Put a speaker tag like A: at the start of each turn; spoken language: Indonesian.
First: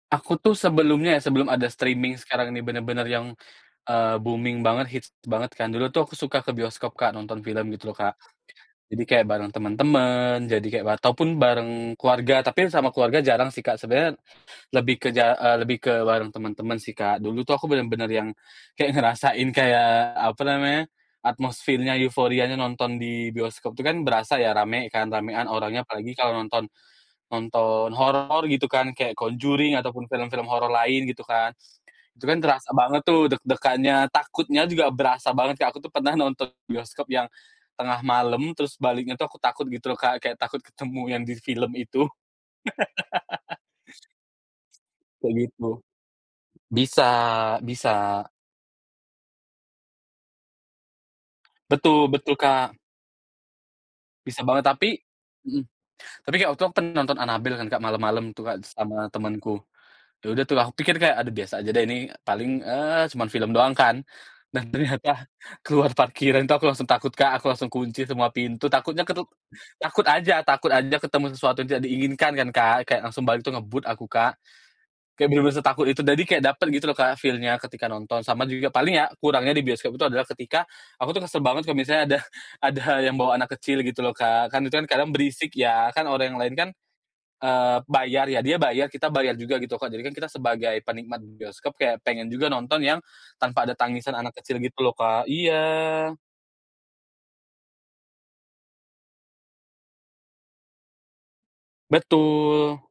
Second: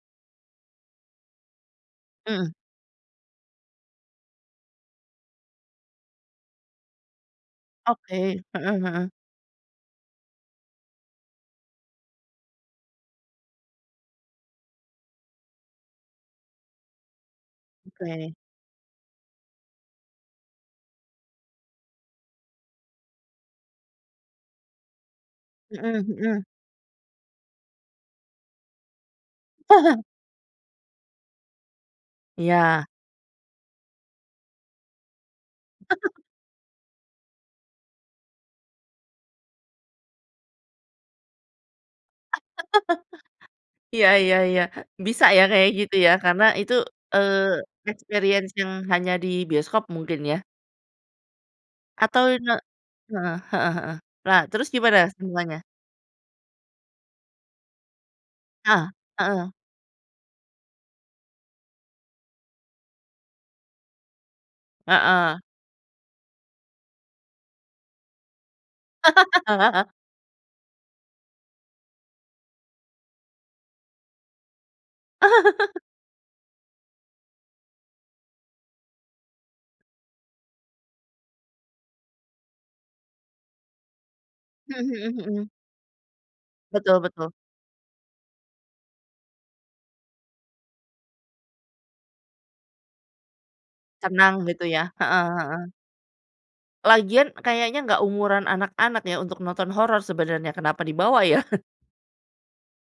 A: Aku tuh sebelumnya ya, sebelum ada streaming
B: Mhm.
A: sekarang ini benar-benar yang, eee, booming banget, hits banget kan. Dulu tuh aku suka ke bioskop, Kak, nonton film gitu loh, Kak.
B: Oke, heeh
A: Jadi
B: heeh.
A: kayak bareng teman-teman, jadi kayak wa ataupun bareng keluarga, tapi sama keluarga jarang sih, Kak. Sebenarnya lebih ke ja eee, lebih ke bareng teman-teman sih, Kak. Dulu tuh aku benar-benar yang
B: Oke.
A: kayak ngerasain kayak apa namanya atmosfernya, euforianya nonton di bioskop itu kan berasa ya rame kan, ramean orangnya.
B: Mhm
A: Apalagi kalau
B: mhm.
A: nonton, nonton horor gitu kan, kayak The Conjuring ataupun film-film horor lain gitu kan. Itu kan terasa
B: Iya.
A: banget tuh deg-degannya, takutnya juga berasa banget, Kak. Aku tuh pernah nonton bioskop yang, tengah malam, terus baliknya tuh aku takut gitu loh, Kak, kayak takut ketemu yang di film itu.
B: Iya iya iya, bisa
A: Kayak
B: ya
A: gitu.
B: kayak gitu ya. Karena itu,
A: Bisa
B: eee,
A: bisa.
B: experience yang hanya di bioskop mungkin ya?
A: Betul
B: Atau.
A: betul,
B: [unintelligible]
A: Kak.
B: Heeh heeh heeh. Nah,
A: Bisa banget.
B: terus
A: Tapi
B: gimana sambungannya?
A: mhm. Tapi, Kak, waktu aku pen nonton Annabelle kan, Kak, malam-malam tuh, Kak,
B: Ah,
A: sama
B: heeh.
A: temanku. Ya udah tuh, aku pikir kayak, aduh, biasa aja deh ini, paling, eee, cuman film doang kan. Dan ternyata,
B: Heeh.
A: keluar parkiran tuh aku langsung takut, Kak, aku langsung kunci semua pintu, takutnya keru takut aja takut aja ketemu sesuatu yang tidak diinginkan kan, Kak. Kayak langsung balik tuh ngebut aku, Kak. Kayak benar-benar setakut itu, jadi kayak dapet gitu loh, Kak, feel-nya ketika nonton. Sama juga paling ya kurangnya di bioskop itu adalah ketika, aku tuh kesel banget kalau misalnya ada ada yang bawa anak kecil gitu loh, Kak. Kan itu
B: Mhm
A: kan kadang
B: mhm mhm.
A: berisik ya. Kan orang yang lain kan,
B: Betul betul.
A: eee, bayar ya, dia bayar, kita bayar juga gitu kok. Jadi kan kita sebagai penikmat bioskop kayak pengen juga nonton yang, tanpa ada tangisan
B: Tenang
A: anak kecil
B: gitu
A: gitu
B: ya.
A: loh,
B: Heeh
A: Kak
B: heeh heeh.
A: iya.
B: Lagian kayaknya enggak umuran anak-anak ya untuk nonton horor sebenarnya. Kenapa dibawa ya?
A: Betul.